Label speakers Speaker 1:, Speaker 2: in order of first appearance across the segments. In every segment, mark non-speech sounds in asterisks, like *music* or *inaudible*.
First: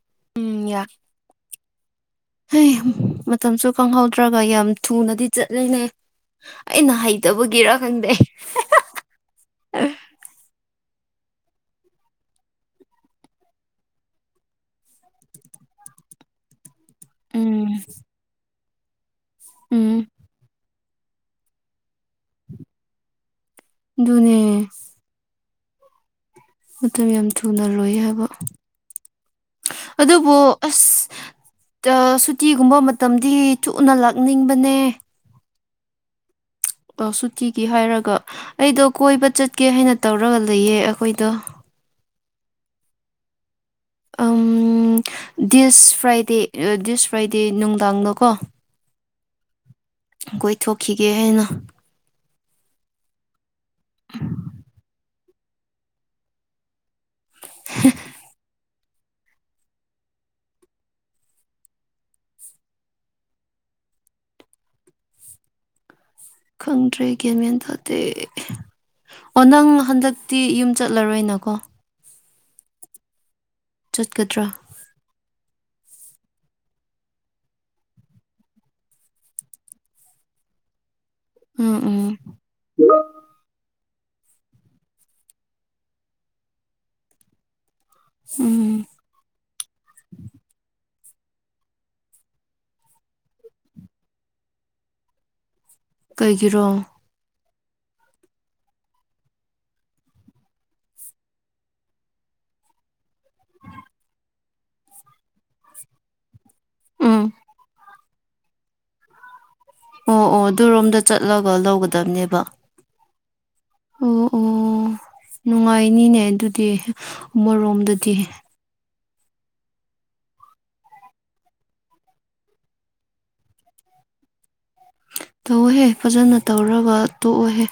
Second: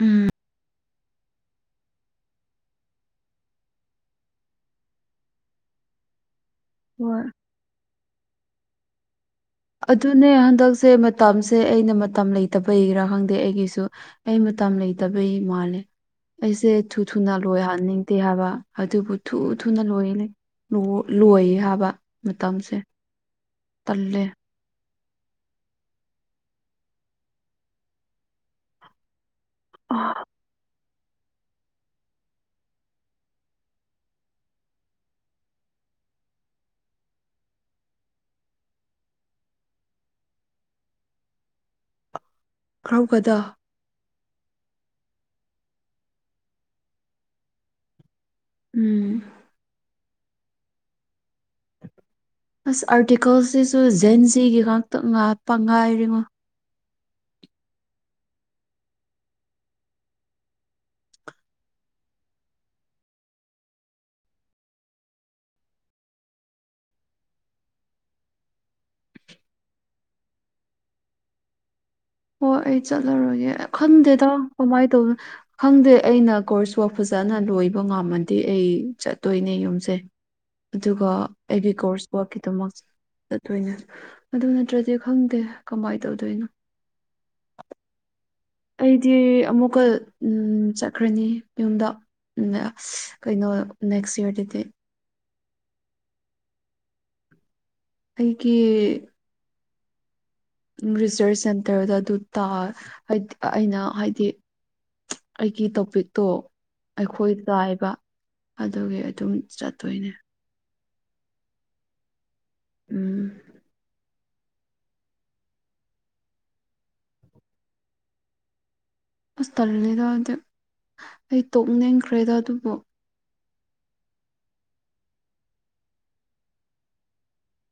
Speaker 1: ꯎꯝ
Speaker 2: ꯎꯝ ꯌꯥ ꯍ ꯃꯇꯝꯁꯨ ꯈꯪꯍꯧꯗ꯭ꯔꯒ ꯌꯥꯝ ꯊꯨꯅꯗꯤ ꯆꯠꯂꯤꯅꯦ ꯑꯩꯅ
Speaker 1: ꯍꯣꯏ
Speaker 2: ꯍꯩꯇꯕꯒꯤꯔꯥ ꯈꯪꯗꯦ
Speaker 1: ꯑꯗꯨꯅꯦ ꯍꯟꯗꯛꯁꯦ ꯃꯇꯝꯁꯦ ꯑꯩꯅ ꯃꯇꯝ ꯂꯩꯇꯕ ꯍꯒꯔꯥ ꯈꯪꯗꯦ ꯑꯩꯒꯤꯁꯨ ꯑꯩ ꯃꯇꯝ ꯂꯩꯇꯕꯩ ꯃꯥꯜꯂꯦ ꯑꯩꯁꯦ ꯊꯨ ꯊꯨꯅ
Speaker 2: ꯎꯝ
Speaker 1: ꯂꯣꯏꯍꯟꯅꯤꯡꯗꯦ ꯍꯥꯏꯕ ꯑꯗꯨꯕꯨ ꯊꯨ ꯊꯨꯅ
Speaker 2: ꯎꯝ
Speaker 1: ꯂꯣꯏꯜꯂꯤ ꯂꯣꯏ ꯍꯥꯏꯕ ꯃꯇꯝꯁꯦ ꯇꯜꯂꯦ
Speaker 2: ꯅꯦ ꯃꯇꯝ ꯌꯥꯝ ꯊꯨꯅ ꯂꯣꯏ ꯍꯥꯏꯕ
Speaker 1: ꯑꯥ
Speaker 2: ꯑꯗꯨꯕꯨ ꯑꯁ ꯁꯨꯇꯤꯒꯨꯝꯕ ꯃꯇꯝꯗꯤ ꯊꯨꯅ ꯂꯥꯛꯅꯤꯡꯕꯅꯦ ꯁꯨꯇꯤꯒꯤ ꯍꯥꯏꯔꯒ ꯑꯩꯗꯣ ꯀꯣꯏꯕ ꯆꯠꯀꯦ ꯍꯥꯏꯅ ꯇꯧꯔꯒ ꯂꯩꯌꯦ ꯑꯩꯈꯣꯏꯗ
Speaker 1: ꯀ꯭ꯔꯥꯎꯒꯗ
Speaker 2: ꯗꯤꯁ ꯐ꯭ꯔꯥꯏꯗꯦ ꯗꯤꯁ ꯐ꯭ꯔꯥꯏꯗꯦ ꯅꯨꯡꯗꯥꯡꯗꯀꯣ
Speaker 1: ꯎꯝ
Speaker 2: ꯀꯣꯏꯊ ꯊꯣꯛꯈꯤꯒꯦ ꯍꯥꯏꯅ
Speaker 1: ꯑꯁ ꯑꯥꯔꯇꯤꯀꯜꯁꯤꯁꯨ ꯖꯦꯟ ꯖꯤꯒꯤ ꯉꯥꯛꯇ ꯉꯄ ꯉꯥꯏꯔꯤꯉꯣ
Speaker 2: *unintelligible* ꯈꯪꯗ꯭ꯔꯦ ꯒꯦꯝ ꯃꯦꯟ ꯇꯥꯗꯦ ꯑꯣ ꯅꯪ ꯍꯟꯗꯛꯇꯤ ꯌꯨꯝ ꯆꯠꯂꯔꯣꯏꯅꯀꯣ
Speaker 1: ꯍꯣꯏ ꯑꯩ ꯆꯠꯂꯔꯣꯏꯒꯦ ꯈꯟꯗꯦꯗ
Speaker 2: ꯆꯠꯀꯗ꯭ꯔꯥ
Speaker 1: ꯀꯃꯥꯏꯅ ꯇꯧꯅꯣ ꯈꯪꯗꯦ ꯑꯩꯅ ꯀꯣꯔꯁꯐ ꯐꯖꯅ ꯂꯣꯏꯕ ꯉꯝꯃꯗꯤ ꯑꯩ ꯆꯠꯇꯣꯏꯅꯦ ꯌꯨꯝꯁꯦ ꯑꯗꯨꯒ ꯑꯩꯒꯤ
Speaker 2: ꯎꯝ
Speaker 1: ꯀꯣꯔꯁ
Speaker 2: ꯎꯝ
Speaker 1: ꯋꯥꯛꯛꯀꯤꯗꯃꯛꯣꯏꯅ ꯑꯗꯨ ꯅꯠꯇ꯭ꯔꯗꯤ ꯈꯪꯗꯦ ꯀꯃꯥꯏꯅ ꯇꯧꯗꯣꯏꯅꯣ
Speaker 2: ꯎꯝ
Speaker 1: ꯑꯩꯗꯤ ꯑꯃꯨꯛꯀ ꯆꯠ ꯆꯠꯈ꯭ꯔꯅꯤ ꯌꯨꯝꯗ ꯀꯩꯅꯣ ꯅꯦꯛꯁ ꯌꯔꯗꯗꯤ
Speaker 2: ꯀꯩꯒꯤꯔꯣ
Speaker 1: ꯑꯩꯒꯤ ꯔꯤꯁꯔꯁ ꯁꯦꯟꯇꯔꯗ ꯑꯗꯨ ꯇ ꯍꯥꯏꯗꯤ ꯑꯩꯅ ꯍꯥꯏꯗꯤ ꯑꯩꯒꯤ ꯇꯣꯄꯤꯛꯇꯣ
Speaker 2: ꯎꯝ
Speaker 1: ꯑꯩꯈꯣꯏ ꯇꯥꯏꯕ ꯑꯗꯨꯒꯤ ꯑꯗꯨꯝ ꯆꯠ
Speaker 2: ꯑꯣ ꯑꯣ ꯑꯗꯨꯔꯣꯝꯗ ꯆꯠꯂꯒ ꯂꯧꯒꯗꯕꯅꯦꯕ
Speaker 1: ꯎꯝ
Speaker 2: ꯑꯣ ꯑꯣ ꯅꯨꯡꯉꯥꯏꯅꯤꯅꯦ ꯑꯗꯨꯗꯤ ꯑꯃꯔꯣꯝꯗꯗꯤ
Speaker 1: ꯍꯁ ꯇꯜꯂꯤꯗ ꯍꯥꯏꯗꯤ ꯑꯩ ꯇꯣꯛꯅꯤꯡꯈ꯭ꯔꯦꯗ ꯑꯗꯨꯕꯨ
Speaker 2: ꯇꯧꯍꯦ ꯐꯖꯅ ꯇꯧꯔꯒ ꯇꯣꯛꯑꯣꯍꯦ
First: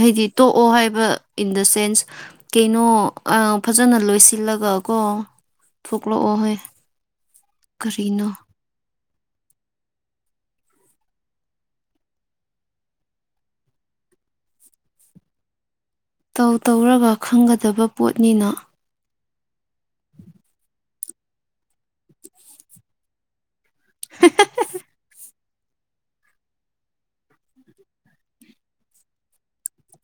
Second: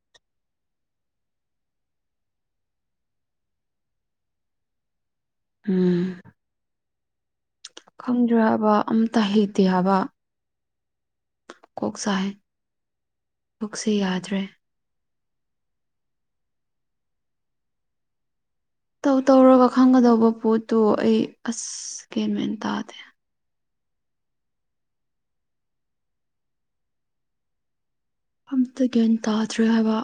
Speaker 2: ꯍꯥꯏꯗꯤ ꯇꯣꯛꯑꯣ ꯍꯥꯏꯕ ꯏꯟ ꯗ ꯁꯦꯟꯁ ꯀꯩꯅꯣ ꯐꯖꯅ ꯂꯣꯏꯁꯤꯜꯂꯒ ꯀꯣ ꯊꯣꯛꯂꯛꯑꯣ ꯍꯣꯏ ꯀꯔꯤꯅꯣ
Speaker 1: ꯈꯪꯗ꯭ꯔ ꯍꯥꯏꯕ ꯑꯝꯇ ꯍꯩꯇꯦ ꯍꯥꯏꯕ ꯀꯣꯛ ꯆꯥꯏ ꯀꯛꯁꯦ ꯌꯥꯗ꯭ꯔꯦ
Speaker 2: ꯇꯧ ꯇꯧꯔꯒ ꯈꯪꯒꯗꯕ ꯄꯣꯠꯅꯤꯅ
Speaker 1: ꯧ ꯇꯧꯔꯒ ꯈꯪꯒꯗꯧꯕ ꯄꯣꯠꯇꯣ ꯑꯩ ꯑꯁ ꯀꯦꯟ ꯃꯦꯟ ꯇꯥꯗꯦ
Speaker 2: *unintelligible*
Speaker 1: ꯑꯝꯇ ꯒ꯭ꯌꯥꯟ ꯇꯥꯗ꯭ꯔꯦ ꯍꯥꯏꯕ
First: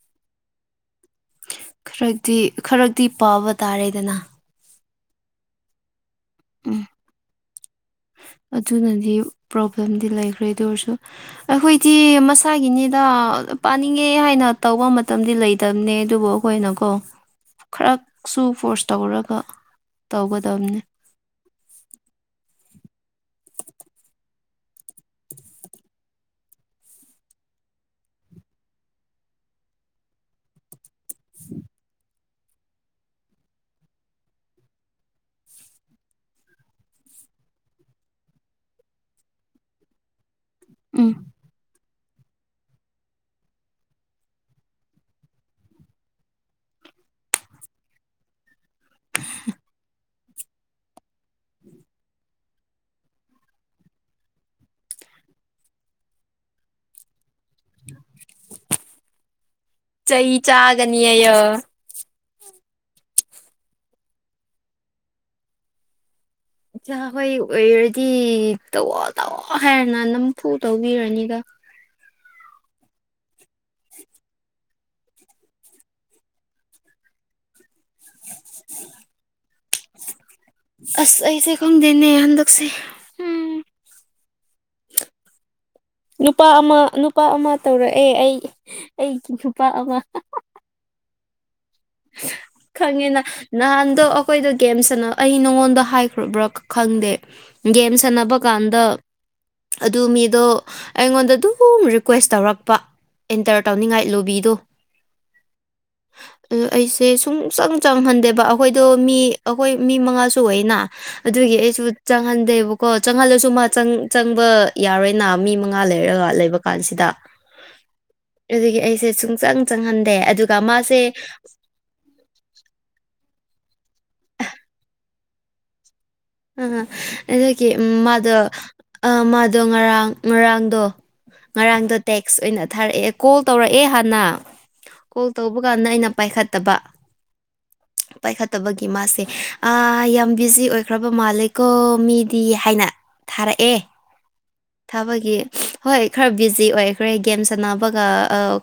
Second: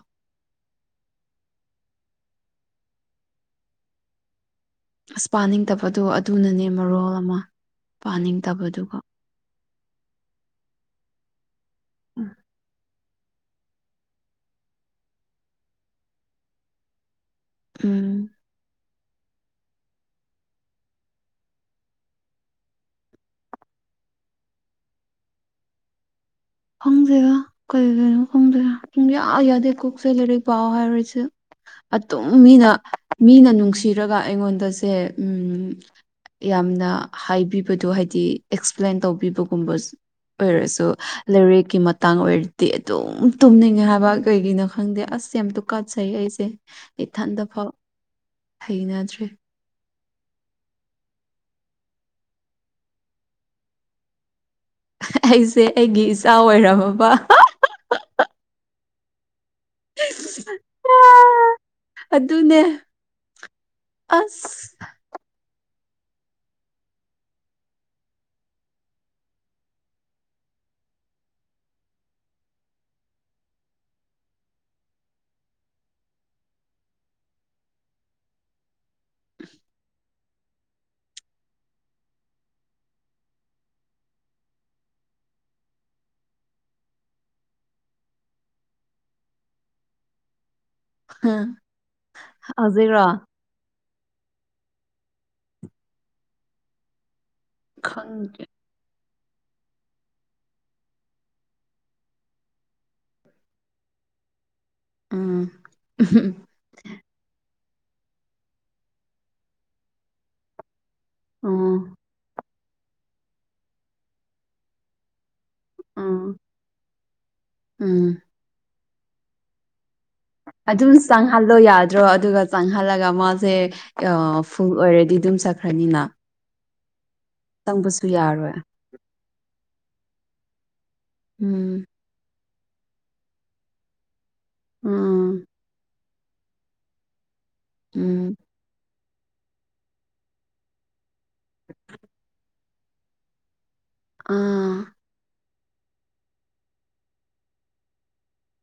Speaker 2: ꯈꯔꯛꯇꯤ ꯈꯔꯛꯇꯗꯤ ꯄꯥꯕ ꯇꯥꯔꯦꯗꯅ
Speaker 1: ꯑꯁ ꯄꯥꯅꯤꯡꯗꯕꯗꯣ ꯑꯗꯨꯅꯅꯦ
Speaker 2: ꯎꯝ
Speaker 1: ꯃꯔꯣꯜ ꯑꯃ ꯄꯥꯅꯤꯡꯗꯕꯗꯨꯒ
Speaker 2: ꯑꯗꯨꯅꯗꯤ ꯄ꯭ꯔꯣꯕ꯭ꯂꯦꯝꯗꯤ ꯂꯩꯈ꯭ꯔꯦ ꯑꯗꯨ ꯑꯣꯏꯔꯁꯨ ꯑꯩꯈꯣꯏꯗꯤ ꯃꯁꯥꯒꯤꯅꯦ ꯄꯥꯅꯤꯡꯉꯦ ꯍꯥꯏꯅ ꯇꯧꯕ ꯃꯇꯝꯗꯤ ꯂꯩꯇꯕꯅꯦ ꯑꯗꯨꯕꯨ ꯑꯩꯈꯣꯏꯅꯀꯣ
Speaker 1: ꯎꯝ
Speaker 2: ꯈꯔꯁꯨ ꯐꯣꯔꯁ ꯇꯧꯔꯒ ꯇꯧꯒꯗꯕꯅꯤ
Speaker 1: ꯈꯪꯖꯦꯔ ꯀꯔꯤꯒꯤꯅꯣ ꯈꯪꯗꯔ ꯁꯨꯝ ꯌꯥꯗꯦ ꯀꯣꯛꯁꯦ ꯂꯥꯏꯔꯤꯛ ꯄꯥꯎ ꯍꯥꯏꯔꯤꯁꯦ ꯑꯗꯨꯝ ꯃꯤꯅ ꯃꯤꯅ ꯅꯨꯡꯁꯤꯔꯒ ꯑꯩꯉꯣꯟꯗꯁꯦ ꯎꯝ ꯌꯥꯝꯅ ꯍꯥꯏꯕꯤꯕꯗꯣ ꯍꯥꯏꯗꯤ ꯑꯦꯛꯁꯄ꯭ꯂꯦꯟ ꯇꯧꯕꯤꯕꯒꯨꯝꯕ ꯑꯣꯏꯔꯁꯨ
Speaker 2: ꯎꯝ
Speaker 1: ꯂꯥꯏꯔꯛꯀꯤ ꯃꯇꯥꯡ ꯑꯣꯏꯔꯗꯤ ꯑꯗꯨꯝ ꯇꯨꯝꯅꯤꯡꯉꯦ ꯍꯥꯏꯕ ꯀꯩꯒꯤꯅꯣ ꯈꯪꯗꯦ ꯑꯁ ꯌꯥꯝꯇ ꯀꯥꯠꯆꯩ ꯑꯩꯁꯦ ꯏꯊꯟꯗꯐꯥꯎ ꯍꯩꯅꯗ꯭ꯔꯤ ꯑꯩꯁꯦ ꯑꯩꯒꯤ ꯏꯆꯥ ꯑꯣꯏꯔꯝꯃꯕ
Speaker 2: ꯆꯩ ꯆꯥꯒꯅꯤꯑꯌꯣ
Speaker 1: ꯑꯗꯨꯅꯦ ꯑꯁ
Speaker 2: ꯏꯆꯥ ꯍꯣꯏ ꯑꯣꯏꯔꯗꯤ ꯇꯧꯋꯣ ꯇꯧꯋꯣ ꯍꯥꯏꯔꯅ ꯅꯝꯐꯨ ꯇꯧꯕꯤꯔꯅꯤꯗ *inaudible* ꯑꯁ ꯑꯩꯁꯦ ꯈꯪꯗꯦꯅꯦ ꯍꯟꯗꯛꯁꯦ ꯎꯝ ꯅꯨꯄꯥ ꯑꯃ ꯅꯨꯄꯥ ꯑꯃ ꯇꯧꯔꯛꯑꯦ ꯑꯩ ꯑꯩꯒꯤ ꯅꯨꯄꯥ ꯑꯃ
Speaker 1: ꯍꯪ
Speaker 2: ꯈꯪꯉꯦꯅ ꯅꯍꯥꯟꯗꯣ ꯑꯩꯈꯣꯏꯗꯣ ꯒꯦꯝ ꯁꯅꯥ ꯑꯩ ꯅꯉꯣꯟꯗ ꯍꯥꯏꯈ꯭ꯔꯕ꯭ꯔꯥ ꯈꯪꯗꯦ ꯒꯦꯝ ꯁꯥꯟꯅꯕ
Speaker 1: ꯈꯪꯗ꯭ꯔꯦ
Speaker 2: ꯀꯥꯟꯗ ꯑꯗꯨ ꯃꯤꯗꯣ ꯑꯩꯉꯣꯟꯗ ꯑꯗꯨꯝ ꯔꯤꯀ꯭ꯋꯦꯁ ꯇꯧꯔꯛꯄ ꯑꯦꯟꯇꯔ ꯇꯧꯅꯤꯡꯉꯥꯏ ꯂꯣꯕꯤꯗꯣ
Speaker 1: ꯎꯝ
Speaker 2: ꯑꯣ ꯑꯩꯁꯦ ꯁꯨꯡꯆꯪ ꯆꯪꯍꯟꯗꯦꯕ ꯑꯩꯈꯣꯏꯗꯣ ꯃꯤ ꯑꯩꯈꯣꯏ ꯃꯤ ꯃꯉꯥꯁꯨ ꯑꯣꯏꯌꯦꯅ ꯑꯗꯨꯒꯤ ꯑꯩꯁꯨ
Speaker 1: ꯎꯝ
Speaker 2: ꯆꯪꯍꯟꯗꯦꯕꯀꯣ ꯆꯪꯍꯜꯂꯁꯨ ꯃꯥ ꯆꯪ ꯆꯪꯕ ꯌꯥꯔꯣꯏꯅ ꯃꯤ ꯃꯉꯥ ꯉꯥ ꯂꯩꯔꯒ
Speaker 1: ꯎꯝ
Speaker 2: ꯂꯩꯕ ꯀꯥꯟꯁꯤꯗ
Speaker 1: ꯎꯝ
Speaker 2: ꯑꯗꯨꯒꯤ ꯑꯩꯁꯦ ꯁꯨꯡꯆꯪ ꯆꯪꯍꯟꯗꯦ ꯑ ꯨꯑꯗꯨꯒ ꯃꯥꯁꯦ
Speaker 1: ꯈꯜꯂꯣ ꯌꯥꯗ꯭ꯔꯣ ꯑꯗꯨꯒ ꯆꯪꯍꯜꯂꯒ ꯃꯥꯁꯦ ꯐꯨꯜ ꯑꯣꯏꯔꯗꯤ ꯑꯗꯨꯝ ꯆꯠꯈ꯭ꯔꯅꯤꯅ
Speaker 2: ꯑ ꯑꯗꯒꯤ
Speaker 1: ꯆꯪꯕꯁꯨ
Speaker 2: ꯃꯥꯗꯣ
Speaker 1: ꯌꯥꯔꯣꯏ
Speaker 2: ꯑꯥ ꯃꯥꯗꯣ ꯉꯔꯥꯡ ꯉꯔꯥꯡꯗꯣ
Speaker 1: ꯎꯝ
Speaker 2: ꯉꯔꯥꯡꯗ ꯇꯦꯛꯁ ꯑꯣꯏꯅ ꯊꯥꯔꯛꯑꯦ ꯀꯣꯜ ꯇꯧꯔꯛꯑꯦ ꯍꯥꯟꯅ ꯀꯣꯜ
Speaker 1: ꯎꯝ
Speaker 2: ꯇꯧꯕ ꯀꯥꯟꯗ ꯑꯩꯅ ꯄꯥꯏꯈꯠꯇꯕ
Speaker 1: ꯎꯝ
Speaker 2: ꯄꯥꯏꯈꯠꯇꯕꯒꯤ ꯃꯥꯁꯦ ꯑ ꯌꯥꯝ ꯕꯤꯖꯤ ꯑꯣꯏ ꯈ꯭ꯔꯕ ꯃꯥꯜꯂꯤꯀꯣ ꯃꯤꯗꯤ ꯍꯥꯏꯅ ꯊꯥꯔꯛꯑꯦ
Speaker 1: ꯑꯥ
Speaker 2: ꯊꯥꯕꯒꯤ ꯍꯣꯏ ꯈꯔ ꯕꯤꯖꯤ ꯑꯣꯏꯈ꯭ꯔꯦ ꯒꯦꯝ ꯁꯥꯟꯅꯕꯒ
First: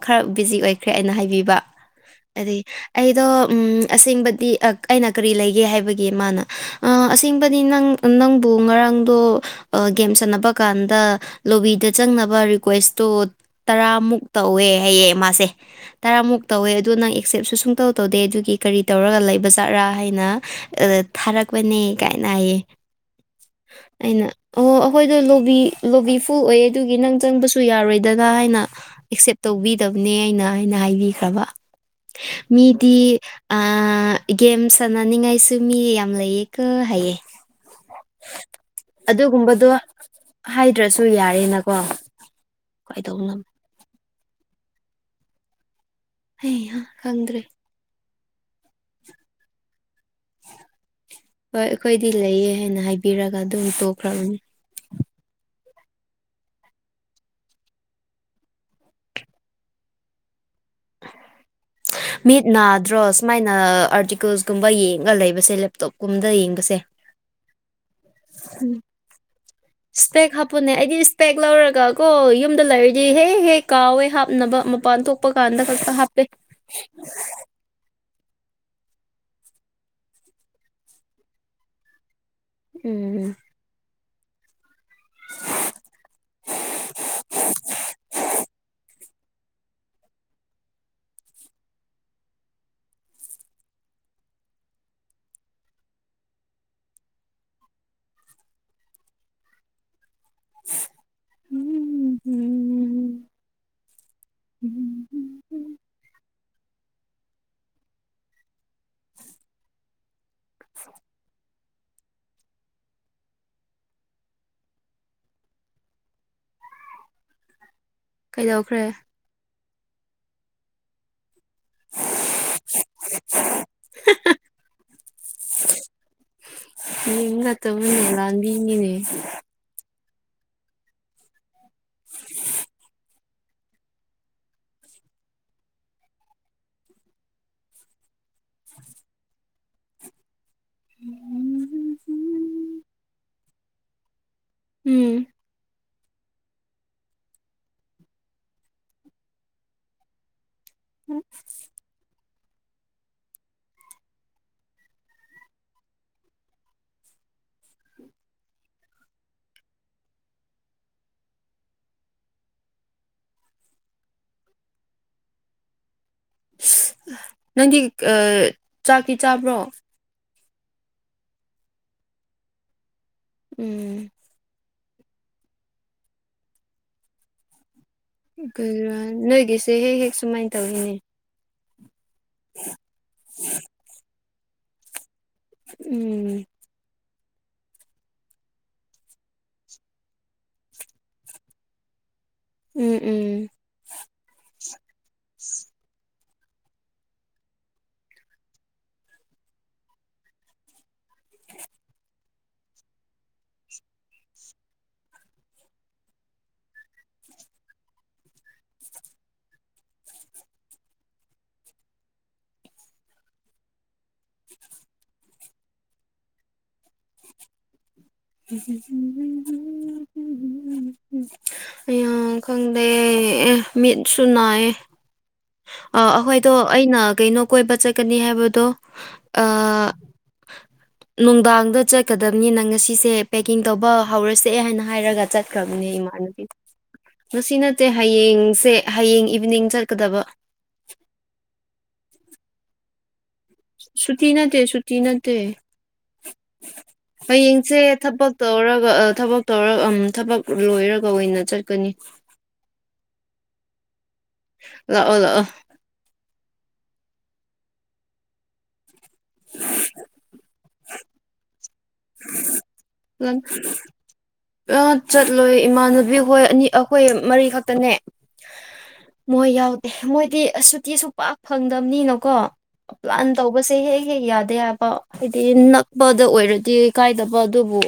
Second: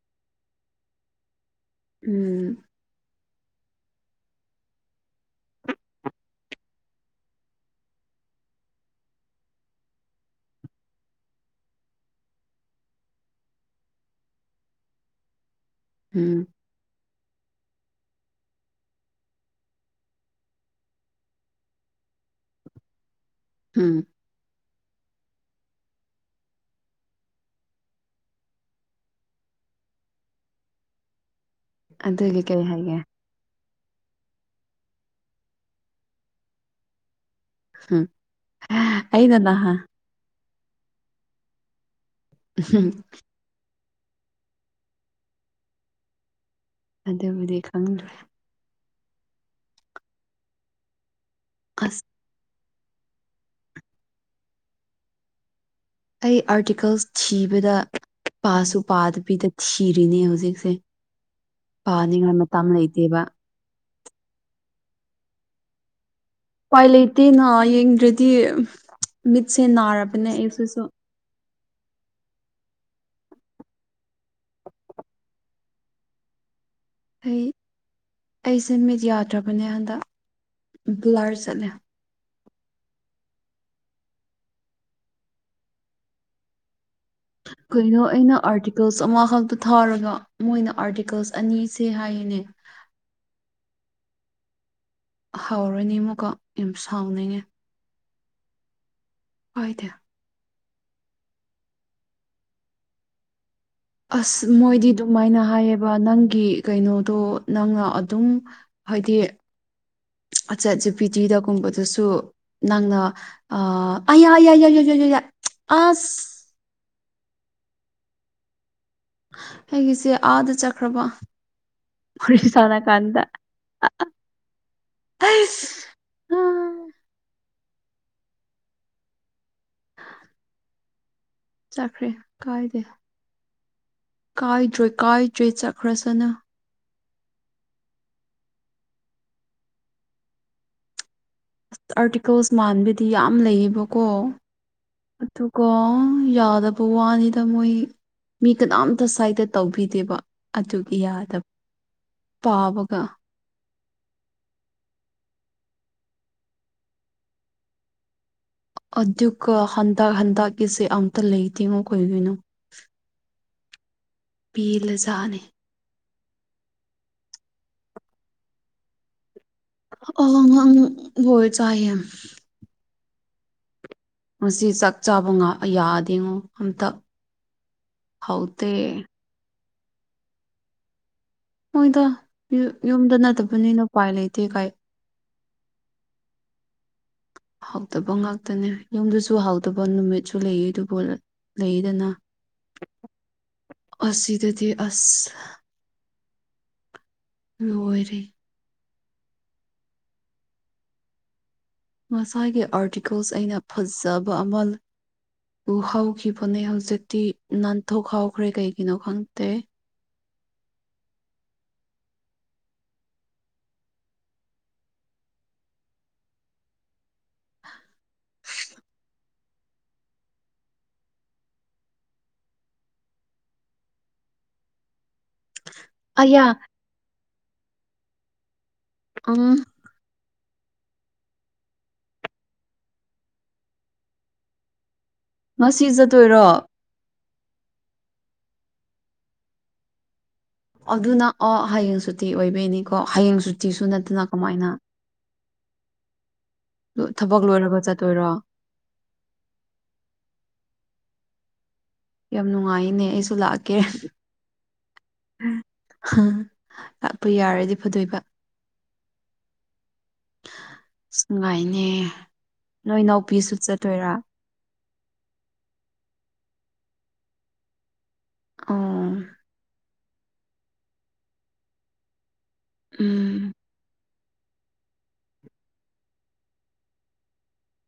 Speaker 2: ꯈꯔ ꯕꯤꯖꯤ ꯑꯣꯏꯈ꯭ꯔꯦ ꯑꯩꯅ ꯍꯥꯏꯕꯤꯕ
Speaker 1: ꯎꯝ
Speaker 2: ꯑꯗꯤ ꯑꯩꯗꯣ ꯎꯝ ꯑꯁꯦꯡꯕꯗꯤ ꯑꯩꯅ ꯀꯔꯤ ꯂꯩꯒꯦ ꯍꯥꯏꯕꯒꯤ ꯃꯥꯅ ꯑꯁꯦꯡꯕꯗꯤ ꯅꯪ ꯅꯪꯕꯨ ꯉꯔꯥꯡꯗꯣ ꯒꯦꯝ ꯁꯥꯟꯅꯕ ꯀꯥꯟꯗ ꯂꯣꯕꯤꯗ ꯆꯪꯅꯕ ꯔꯤꯀ꯭ꯋꯦꯁꯇꯣ ꯇꯔꯥꯃꯨꯛ ꯇꯧꯋꯦ ꯍꯥꯏꯌꯦ ꯃꯥꯁꯦ ꯇꯔꯥꯃꯨꯛ
Speaker 1: ꯎꯝ
Speaker 2: ꯇꯧꯋꯦ ꯑꯗꯨꯗꯣ ꯅꯪ ꯑꯦꯛꯁꯦꯞꯁꯨ ꯁꯨꯡ ꯇꯧ ꯇꯧꯗꯦ ꯑꯗꯨꯒꯤ ꯀꯔꯤ ꯇꯧꯔꯒ ꯂꯩꯕ ꯖꯥꯠꯔꯥ ꯍꯥꯏꯅ ꯊꯥꯔꯛ ꯄꯅꯦ ꯀꯥꯏꯅ ꯍꯥꯏꯌꯦ
Speaker 1: ꯎꯝ
Speaker 2: ꯑꯩꯅ ꯑꯣ ꯑꯩꯈꯣꯏꯗ ꯂꯣꯕꯤ ꯂꯣꯕꯤ ꯐꯨꯜ ꯑꯣꯏꯌꯦ ꯑꯗꯨꯒꯤ ꯅꯪ ꯆꯪꯕꯁꯨ ꯌꯥꯔꯣꯏꯗꯔ ꯍꯥꯏꯅ ꯑꯦꯛꯁꯦꯞ ꯇꯧꯕꯤꯗꯕꯅꯦ ꯑꯩꯅ ꯑꯩꯅ ꯍꯥꯏꯕꯤꯈ꯭ꯔꯕ
Speaker 1: ꯑꯗꯨꯒꯤ ꯀꯩ
Speaker 2: ꯃꯤꯗꯤ
Speaker 1: ꯍꯥꯏꯒꯦ
Speaker 2: ꯑꯥ ꯒꯦꯝ ꯁꯥꯟꯅꯅꯤꯡꯉꯥꯏꯁꯨ ꯃꯤ ꯌꯥꯝ ꯂꯩꯌꯦ ꯀꯣ ꯍꯥꯢꯌꯦ
Speaker 1: ꯎꯝ ꯑꯩꯅ
Speaker 2: ꯑꯗꯨꯒꯨꯝꯕꯗꯣ
Speaker 1: ꯅꯍꯥꯟ
Speaker 2: ꯍꯥꯏꯗ꯭ꯔꯁꯨ ꯌꯥꯔꯦꯅꯀꯣ
Speaker 1: *unintelligible*
Speaker 2: ꯀꯩꯗꯧꯅꯣ ꯍꯩꯍꯥ
Speaker 1: ꯑꯗꯨꯕꯨꯗꯤ ꯈꯪꯗ꯭ꯔꯦ
Speaker 2: ꯍꯣꯏ
Speaker 1: ꯑꯁ
Speaker 2: ꯑꯩꯈꯣꯏꯗꯤ ꯂꯩꯌꯦ ꯍꯥꯏꯅ ꯍꯥꯏꯕꯤꯔꯒ ꯑꯗꯨꯝ ꯇꯣꯛꯈ꯭ꯔꯕꯅꯦ
Speaker 1: ꯑꯩ ꯑꯥꯔꯇꯤꯀꯜꯁ ꯊꯤꯕꯗ ꯄꯥꯁꯨ ꯄꯥꯗꯕꯤꯗ ꯊꯤꯔꯤꯅꯦ ꯍꯧꯖꯤꯛꯁꯦ ꯄꯥꯅꯤꯡꯉꯥꯢ
Speaker 2: ꯃꯤꯠ
Speaker 1: ꯃꯇꯝ
Speaker 2: ꯅꯥꯗ꯭ꯔꯣ
Speaker 1: ꯂꯩꯇꯦꯕ
Speaker 2: ꯁꯨꯃꯥꯏꯅ ꯑꯥꯔꯇꯤꯀꯜꯁꯀꯨꯝꯕ ꯌꯦꯡꯉ ꯂꯩꯕꯁꯦ ꯂꯦꯞꯇꯣꯞꯀꯨꯝꯗ ꯌꯦꯡ
Speaker 1: ꯎꯄꯥꯏ ꯂꯩꯇꯦꯅ ꯌꯦꯡꯗ꯭ꯔꯗꯤ ꯃꯤꯠꯁꯦ ꯅꯥꯔꯕꯅꯦ ꯑꯩꯁꯤꯁꯨ
Speaker 2: ꯄꯦꯛ ꯂꯧꯔꯒ ꯀꯣ ꯌꯨꯝꯗ ꯂꯩꯔꯗꯤ ꯍꯦ ꯍꯦꯛ ꯀꯥꯎꯋꯦ ꯍꯥꯞꯅꯕ ꯃꯄꯥꯟ ꯊꯣꯛꯄ ꯀꯥꯟꯗ ꯈꯛꯇ ꯍꯥꯞꯄꯦ *inaudible*
Speaker 1: ꯑꯩ ꯑꯩꯁꯦ ꯃꯤꯠ ꯌꯥꯗ꯭ꯔꯕꯅꯦ ꯍꯟꯗꯛ ꯕ꯭ꯂꯥꯔ ꯆꯠꯂꯦ
Speaker 2: ꯎꯝ
Speaker 1: ꯀꯩꯅꯣ ꯑꯩꯅ ꯑꯥꯔꯇꯤꯀꯜꯁ ꯑꯃꯈꯛꯇ ꯊꯥꯔꯒ ꯃꯣꯏꯅ ꯑꯥꯔꯇꯤꯀꯜꯁ ꯑꯅꯤꯁꯦ ꯍꯥꯏꯌꯦꯅꯦ ꯍꯥꯎꯔꯣꯏꯅꯦ ꯏꯃꯨꯀꯣ ꯌꯥꯝ ꯁꯥꯎꯅꯤꯡꯉꯦ ꯍꯣꯏꯗ
Speaker 2: ꯎꯝꯝ
Speaker 1: ꯑꯁ ꯃꯣꯏꯗꯤ ꯑꯗꯨꯃꯥꯏꯅ ꯍꯥꯏꯌꯦꯕ ꯅꯪꯒꯤ ꯀꯩꯅꯣꯗꯣ ꯅꯪꯅ ꯑꯗꯨꯝ ꯍꯥꯏꯗꯤ ꯑꯠꯆꯥ ꯄ꯭ꯔꯤꯊꯤꯗꯒꯨꯝꯕꯗꯨꯁꯨ ꯅꯪꯅ ꯑ ꯑꯏꯏꯏꯏꯏ ꯑꯁ
Speaker 2: ꯀꯩꯗꯧꯈ꯭ꯔꯦ
Speaker 1: ꯑꯩꯒꯤꯁꯦ ꯑꯥꯗ ꯆꯠꯈ꯭ꯔꯕ ꯄꯨꯔꯤ ꯁꯅꯥ ꯀꯥꯟꯗ
Speaker 2: ꯃꯤ ꯅꯠꯇꯕꯅꯦ ꯂꯥꯡꯕꯤꯉꯤꯅꯦ
Speaker 1: ꯆꯠꯈ꯭ꯔꯦ ꯀꯥꯏꯗꯦ ꯀꯥꯏꯗ꯭ꯔꯣꯏ ꯀꯥꯏꯗ꯭ꯔꯦ ꯆꯠꯈ꯭ꯔꯁꯅ
Speaker 2: ꯎꯝ
Speaker 1: ꯑꯥꯔꯇꯤꯀꯜꯁ ꯃꯥꯟꯕꯥꯟꯕꯗꯤ ꯌꯥꯝ ꯂꯩꯌꯦꯕꯀꯣ
Speaker 2: ꯎꯝ
Speaker 1: ꯑꯗꯨꯒ ꯌꯥꯗꯕ ꯋꯥꯅꯤꯗ ꯃꯣꯏ ꯃꯤ ꯀꯅꯥꯝꯇ ꯁꯥꯏꯗ ꯇꯧꯕꯤꯗꯦꯕ ꯑꯗꯨ ꯌꯥꯗꯕ ꯄꯥꯕꯒ ꯑꯗꯨꯒ ꯍꯟꯗꯛ ꯍꯟꯇꯛꯀꯤꯁꯦ ꯑꯝꯇ ꯂꯩꯇꯦꯉꯣ ꯀꯩꯒꯤꯅꯣ ꯄꯤꯂꯖꯥꯅꯦ
Speaker 2: ꯑ ꯅꯪꯗꯤ ꯆꯥꯛꯀꯤ ꯆꯥꯕ꯭ꯔꯣ
Speaker 1: ꯑ ꯍꯣꯏ ꯆꯑ
Speaker 2: ꯎꯝ
Speaker 1: ꯉ ꯆꯥꯛ ꯆꯥꯕ ꯌꯥꯗꯦꯉꯣ ꯑꯝꯇ
Speaker 2: ꯀ
Speaker 1: ꯍꯥꯎꯇꯦ
Speaker 2: ꯅꯣꯏꯒꯤꯁꯦ ꯍꯦꯛ ꯍꯦꯛ ꯁꯨꯃꯥꯏꯅ ꯇꯧꯏꯅꯦ
Speaker 1: ꯃꯣꯏꯗ ꯌꯨꯝꯗ ꯅꯠꯇꯕꯅꯤꯅ ꯎꯄꯥꯏ ꯂꯩꯇꯦ ꯀꯥꯏ
Speaker 2: ꯎꯝ
Speaker 1: ꯍꯥꯎꯇꯕ ꯉꯥꯛꯇꯅꯦ ꯌꯨꯝꯗꯨꯁꯨ ꯍꯥꯎꯗꯕ ꯅꯨꯃꯤꯠꯁꯨ ꯂꯩꯌꯦ ꯑꯗꯨꯕꯨ ꯂꯩꯗꯅ
Speaker 2: ꯎꯝ ꯎꯝ
Speaker 1: ꯑꯗꯗꯤ ꯑꯁ ꯂꯣꯏꯔ ꯃꯁꯥꯒꯤ ꯑꯥꯔꯇꯤꯀꯜꯁ ꯑꯩꯅ ꯐꯖꯕ ꯑꯃꯜ ꯎ ꯍꯧꯥꯎꯈꯤꯕꯅꯦ ꯍꯧꯖꯤꯛꯇꯤ ꯅꯥꯟꯊꯣꯛ ꯍꯥꯎꯈ꯭ꯔꯦ ꯀꯩꯒꯤꯅꯣ ꯈꯪꯗꯦ
Speaker 2: *unintelligible* ꯈꯪꯗꯦ ꯃꯤ ꯁꯨꯅꯥ ꯑ
Speaker 1: ꯑꯌꯥ
Speaker 2: ꯑꯩꯍꯣꯏꯗꯣ ꯑꯩꯅ ꯀꯩꯅꯣ ꯀꯣꯏꯕ ꯆꯠꯀꯅꯤ ꯍꯥꯏꯕꯗꯣ
Speaker 1: ꯎꯝ
Speaker 2: ꯅꯨꯡꯗꯥꯡꯗ ꯆꯠꯀꯗꯕꯅꯤ ꯅꯪ ꯉꯁꯤꯁꯦ ꯄꯦꯛꯀꯤꯡ ꯇꯧꯕ ꯍꯧꯔꯁꯦ ꯍꯥꯏꯅ ꯍꯥꯏꯔꯒ ꯆꯠ
Speaker 1: ꯉꯁꯤ
Speaker 2: ꯀꯝꯅꯦ ꯃꯥꯅꯗꯤ
Speaker 1: ꯆꯠꯇꯣꯏꯔꯣ
Speaker 2: ꯉꯁꯤ ꯅꯠꯇꯦ ꯍꯌꯦꯡꯁꯦ ꯍꯌꯦꯡ ꯏꯚꯅꯤꯡ ꯆꯠꯀꯗꯕ
Speaker 1: ꯑꯗꯨꯅ ꯑꯣ ꯍꯌꯦꯡ ꯁꯨꯇꯤ ꯑꯣꯏꯕꯩꯅꯤꯀꯣ ꯍꯌꯦꯡ ꯁꯨꯇꯤ
Speaker 2: ꯁꯨꯇ ꯅꯠꯇꯦ ꯁꯨꯇ ꯅꯠꯇ
Speaker 1: ꯂꯣ- ꯊꯕꯛ
Speaker 2: ꯍꯌꯦꯡꯁꯦ
Speaker 1: ꯂꯣꯏꯔꯒ ꯆꯠꯇꯣꯏꯔꯣ
Speaker 2: ꯊꯕꯛ ꯇꯧꯔꯒ ꯊꯕꯛ ꯇꯧꯔ ꯊꯕꯛ ꯂꯣꯏꯔꯒ ꯑꯣꯏꯅ ꯆꯠꯀꯅꯤ
Speaker 1: ꯌꯥꯝ ꯅꯨꯡꯉꯥꯏꯅꯦ ꯑꯩꯁꯨ ꯂꯥꯛꯀꯦ
Speaker 2: ꯂꯥꯛꯑꯣ ꯂꯥꯛꯑꯣ
Speaker 1: ꯂꯥꯛꯄ ꯌꯥꯔꯗꯤ ꯐꯗꯣꯏꯕ ꯁꯉꯥꯏꯅꯦ
Speaker 2: ꯎ ꯆꯠꯂꯣꯏ ꯏꯃꯥꯟꯅꯕꯤ ꯍꯈꯣꯏ ꯑꯅꯤ ꯑꯩꯈꯣꯏ ꯃꯔꯤ ꯈꯛꯇꯅꯦ
Speaker 1: ꯑꯥ
Speaker 2: ꯃꯣꯏ ꯌꯥꯎꯗꯦ ꯃꯣꯏꯗꯤ ꯑ ꯁꯇꯤꯁꯨ ꯄꯥꯛ ꯐꯪꯗꯕꯅꯤꯅꯀꯣ ꯄ꯭ꯂꯥꯟ
Speaker 1: ꯎꯝ
Speaker 2: ꯇꯧꯕꯁꯦ ꯍꯦꯛ ꯍꯦꯛ ꯌꯥꯗꯦ ꯍꯥꯏꯕ ꯍꯥꯏꯗꯤ ꯅꯛꯄꯗ ꯑꯣꯏꯔꯗꯤ ꯀꯥꯏꯗꯕ ꯑꯗꯨꯕꯨ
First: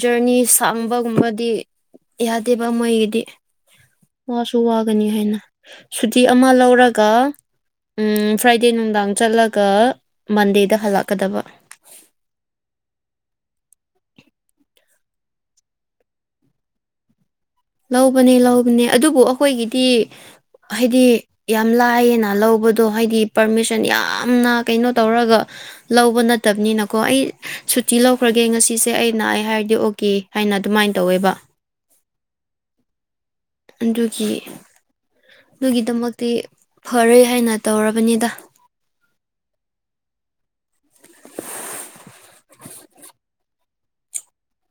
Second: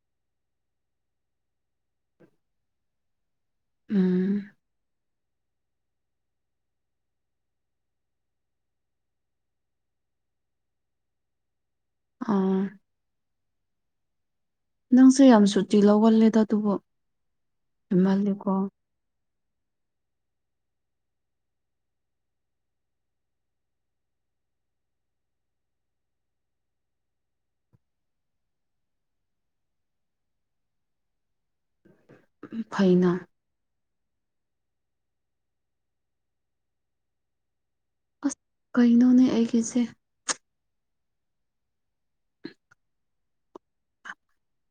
Speaker 2: ꯖꯔꯅꯤ ꯁꯥꯡꯝꯕꯒꯨꯝꯕꯗꯤ ꯌꯥꯗꯦꯕ ꯃꯣꯏꯒꯤꯗꯤ
Speaker 1: ꯎꯝ꯫
Speaker 2: ꯋꯥꯁꯨ ꯋꯥꯒꯅꯤ ꯍꯥꯏꯅ ꯁꯨꯇꯤ ꯑꯃ ꯂꯧꯔꯒ ꯎꯝ ꯐ꯭ꯔꯥꯏꯗꯦ ꯅꯨꯡꯗꯥꯡ ꯆꯠꯂꯒ ꯃꯟꯗꯦꯗ ꯍꯜꯂꯛꯀꯗꯕ꯫
Speaker 1: ꯑꯥ꯫ ꯅꯪꯁꯨ ꯌꯥꯝ ꯁꯨꯇꯤ ꯂꯧꯒꯜꯂꯦꯗ ꯑꯗꯨꯕꯨ
Speaker 2: ꯂꯧꯕꯅꯦ
Speaker 1: ꯍꯦꯟꯃꯜꯂꯦꯀꯣ
Speaker 2: ꯂꯧꯕꯅꯦ ꯑꯗꯨꯕꯨ ꯑꯩꯈꯣꯏꯒꯤꯗꯤ ꯍꯥꯏꯗꯤ꯫ ꯌꯥꯝ ꯂꯥꯏꯌꯦꯅ ꯂꯧꯕꯗꯣ ꯍꯥꯏꯗꯤ ꯄꯔꯃꯤꯁꯟ ꯌꯥꯝꯅ ꯀꯩꯅꯣ ꯇꯧꯔꯒ꯫ ꯂꯧꯕ ꯅꯠꯇꯕꯅꯤꯅꯀꯣ ꯑꯩ ꯁꯨꯇꯤ ꯂꯧꯈ꯭ꯔꯒꯦ ꯉꯁꯤꯁꯦ ꯑꯩꯅ ꯅꯥꯢ ꯍꯥꯏꯔꯗꯤ ꯑꯣꯀꯦ꯫ ꯑꯩꯅ ꯑꯗꯨꯃꯥꯏꯅ ꯇꯧꯋꯦꯕ꯫
Speaker 1: ꯐꯩꯅ꯫
Speaker 2: ꯑꯗꯨꯒꯤ ꯅꯒꯤꯗꯃꯛꯇꯤ ꯐꯔꯣꯏ ꯍꯥꯏꯅ ꯇꯧꯔꯕꯅꯤꯗ
Speaker 1: ꯑꯁ ꯀꯩꯅꯣꯅꯦ ꯑꯩꯒꯤꯁꯦ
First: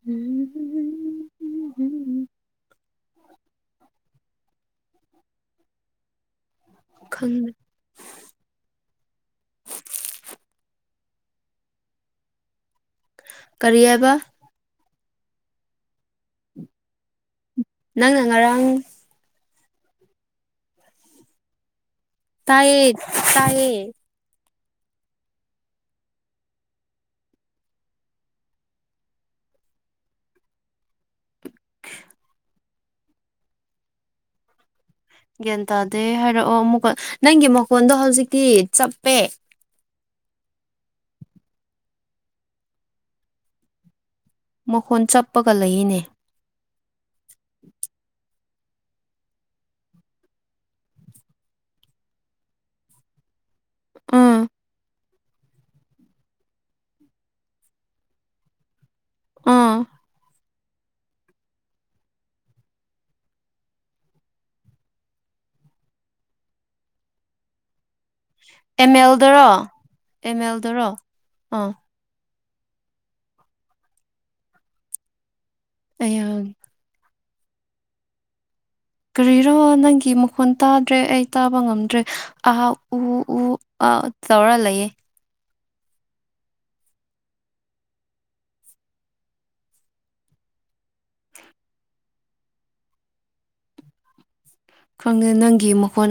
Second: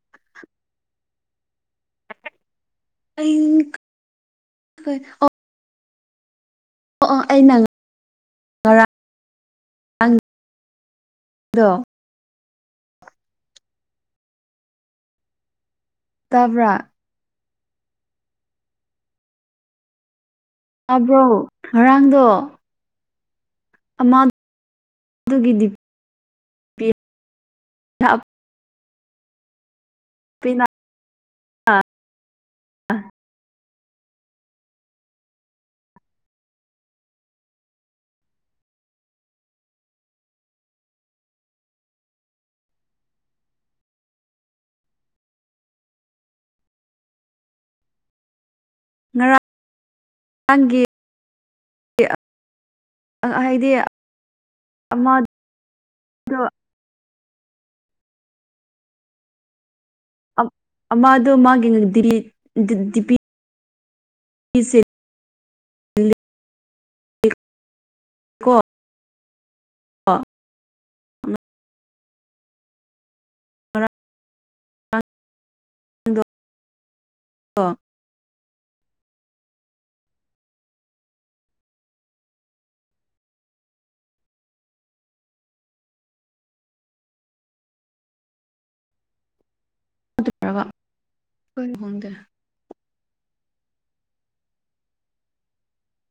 Speaker 2: ꯎꯝ
Speaker 1: ꯑꯩ ꯑꯣ ꯑꯣ
Speaker 2: ꯈꯪꯗꯦ
Speaker 1: ꯑꯩꯅ ꯉꯔꯥꯡ ꯑꯗꯣ *inaudible*
Speaker 2: ꯀꯔꯤ ꯍꯥꯢꯕ
Speaker 1: ꯇꯥꯕ꯭ꯔꯥ
Speaker 2: ꯅꯪꯅ ꯉꯔꯥꯡ
Speaker 1: ꯇꯥꯕ꯭ꯔꯣ ꯉꯔꯥꯡꯗꯣ
Speaker 2: ꯇꯥꯢꯌꯦ ꯇꯥꯢꯌꯦ
Speaker 1: ꯑꯃ ꯑꯗꯨꯒꯤꯗꯤ ꯄꯤꯅ ꯑꯥ
Speaker 2: ꯒ꯭ꯌꯥꯟ ꯇꯥꯗꯦ ꯍꯥꯏꯔꯛꯑꯣ ꯑꯃꯨꯛꯀ ꯅꯪꯒꯤ ꯃꯈꯣꯟꯗꯣ ꯍꯧꯖꯤꯛꯀꯤ ꯆꯞꯄꯦ꯫ ꯃꯈꯣꯟ ꯆꯞꯄꯒ ꯂꯩꯌꯦꯅꯦ꯫
Speaker 1: ꯉꯔꯥ ꯔꯥꯡꯒꯤ ꯍꯥꯏꯗꯤ
Speaker 2: ꯎꯝ
Speaker 1: ꯑꯃ
Speaker 2: ꯎꯝ꯫
Speaker 1: ꯑꯃꯥꯗꯣ ꯃꯥꯒꯤ *inaudible* ꯀꯣ
Speaker 2: ꯑꯦꯝ ꯑꯦꯜꯗꯔꯣ ꯑꯦꯝ ꯑꯦꯜꯗꯔꯣ ꯑꯥ꯫
Speaker 1: ꯉꯔꯥꯡ
Speaker 2: ꯑꯩꯌ꯫
Speaker 1: ꯑꯣ꯫
Speaker 2: ꯀꯔꯤꯔꯣ ꯅꯪꯒꯤ ꯃꯈꯣꯟ ꯇꯥꯗ꯭ꯔꯦ ꯑꯩ ꯇꯥꯕ ꯉꯝꯗ꯭ꯔꯦ꯫ ꯑ ꯎ ꯎ ꯑ ꯇꯧꯔ ꯂꯩꯌꯦ꯫
Speaker 1: *inaudible*
Speaker 2: ꯈꯪꯉ ꯅꯪꯒꯤ ꯃꯈꯣꯟ